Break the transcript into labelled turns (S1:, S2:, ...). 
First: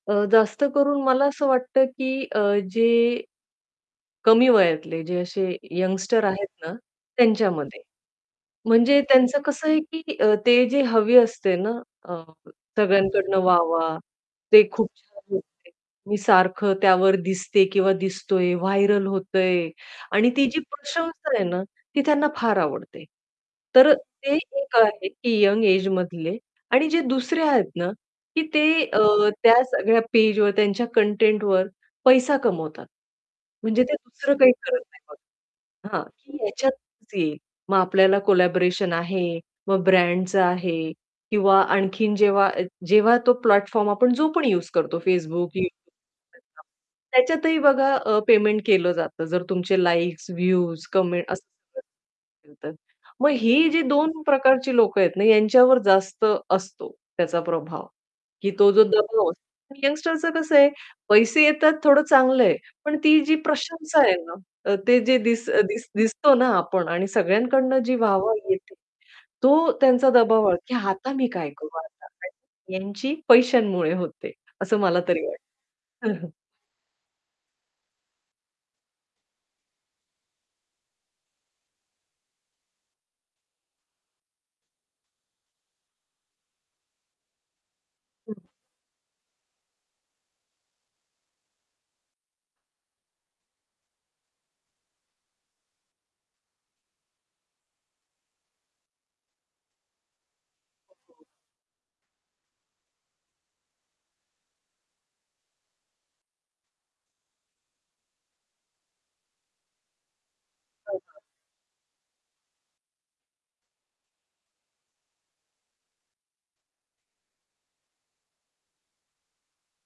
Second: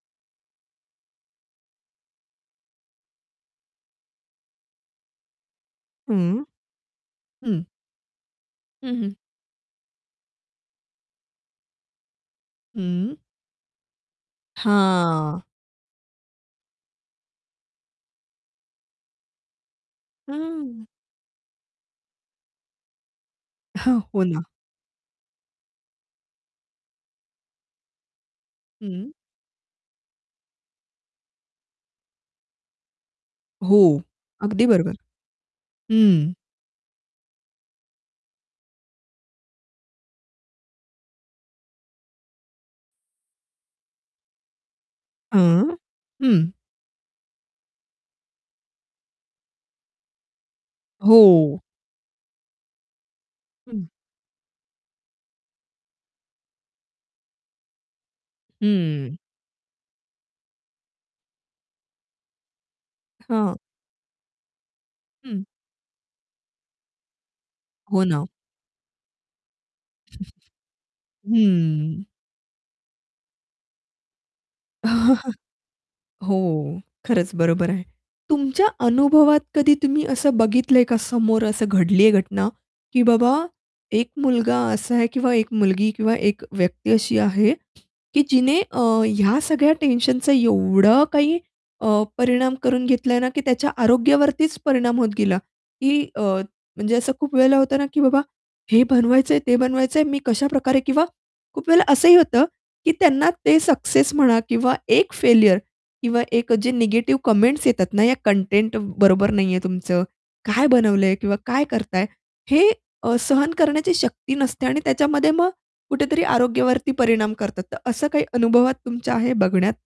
S1: अ, जास्त करून मला असं वाटतं, की अ, जे कमी वयातले, जे असे यंगस्टर
S2: हं.
S1: आहेत ना,
S2: हं.
S1: त्यांच्यामध्ये.
S2: हं,
S1: म्हणजे
S2: हं.
S1: त्यांचं कसं आहे, की अ, ते जे हवी असते ना, अ,
S2: हं.
S1: सगळ्यांकडनं वाह, वाह, ते खूप छान
S2: हां.
S1: [unintelligible] मी सारखं त्यावर दिसते किंवा दिसतोय, व्हायरल होतंय. आणि ती जी
S2: हं.
S1: प्रशंसा आहे ना, ती त्यांना फार आवडते. तर
S2: हो
S1: ते
S2: ना.
S1: एक आहे की यंग एज मधले आणि जे दुसरे आहेत ना, की ते अ,
S2: हं.
S1: त्या सगळ्या पेज वर त्यांच्या कंटेंटवर पैसा कमवतात.
S2: हो,
S1: म्हणजे ते दुसरं काही
S2: अगदी
S1: करत
S2: बरोबर.
S1: नाही बघा. हां,
S2: हं.
S1: की ह्याच्यातच येईल, मग आपल्याला कोलॅबोरेशन आहे, मग ब्रँडच आहे. किंवा आणखीन जेव्हा अ, जेव्हा तो प्लॅटफॉर्म आपण जो पण यूज करतो Facebook YouTube, यू
S2: हां, हं.
S1: [unintelligible] त्याच्यातही बघा अ, पेमेंट केलं जातं. जर तुमचे लाइक्स, व्ह्यूज, कमेंट्स
S2: हो.
S1: असतील तर. मग ही जी
S2: हं.
S1: 2 प्रकारची लोकं आहेत ना, यांच्यावर जास्त असतो त्याचा प्रभाव. की तो जो
S2: हं.
S1: दबाव असतो, यंगस्टरचं कसं आहे, पैसे येतात थोडं चांगलं आहे. पण ती जी
S2: हां.
S1: प्रशंसा आहे ना, अ, ते जे
S2: हं.
S1: दिस दिस दिसतो ना आपण आणि सगळ्यांकडनं जी
S2: हो ना.
S1: वाह-वाह भेटते, तो त्यांचा दबाव की आता मी काय करू
S2: हं.
S1: आता यांची पैशांमुळे होते असं मला तरी वाटतं.
S2: हो, खरंच बरोबर आहे. तुमच्या अनुभवात कधी तुम्ही असं बघितलंय का, समोर असं घडलीय घटना. की बाबा एक मुलगा असा आहे किंवा एक मुलगी किंवा एक व्यक्ती अशी आहे, की
S1: हं.
S2: जिने अ, ह्या सगळ्या टेन्शनचा एवढा काही अ, परिणाम करून घेतलाय ना, की त्याच्या आरोग्यावरतीच परिणाम होत गेला. की अ, म्हणजे असं खूप वेळेला होतं ना, की बाबा, हे "बनवायचंय ते बनवायचंय मी कशाप्रकारे" किंवा खूप वेळेला असंही होतं की त्यांना ते सक्सेस म्हणा किंवा एक फेल्युर किंवा एक जे निगेटिव्ह कमेंट्स येतात ना, या कंटेंट बरोबर नाहीये तुमचं? काय बनवलंय
S1: [unintelligible]
S2: किंवा काय करताय. हे अ, सहन करण्याची शक्ती नसते आणि त्याच्यामध्ये मग कुठेतरी आरोग्यावरती परिणाम करतात, तर असं काही अनुभवात तुमच्या आहे बघण्यात?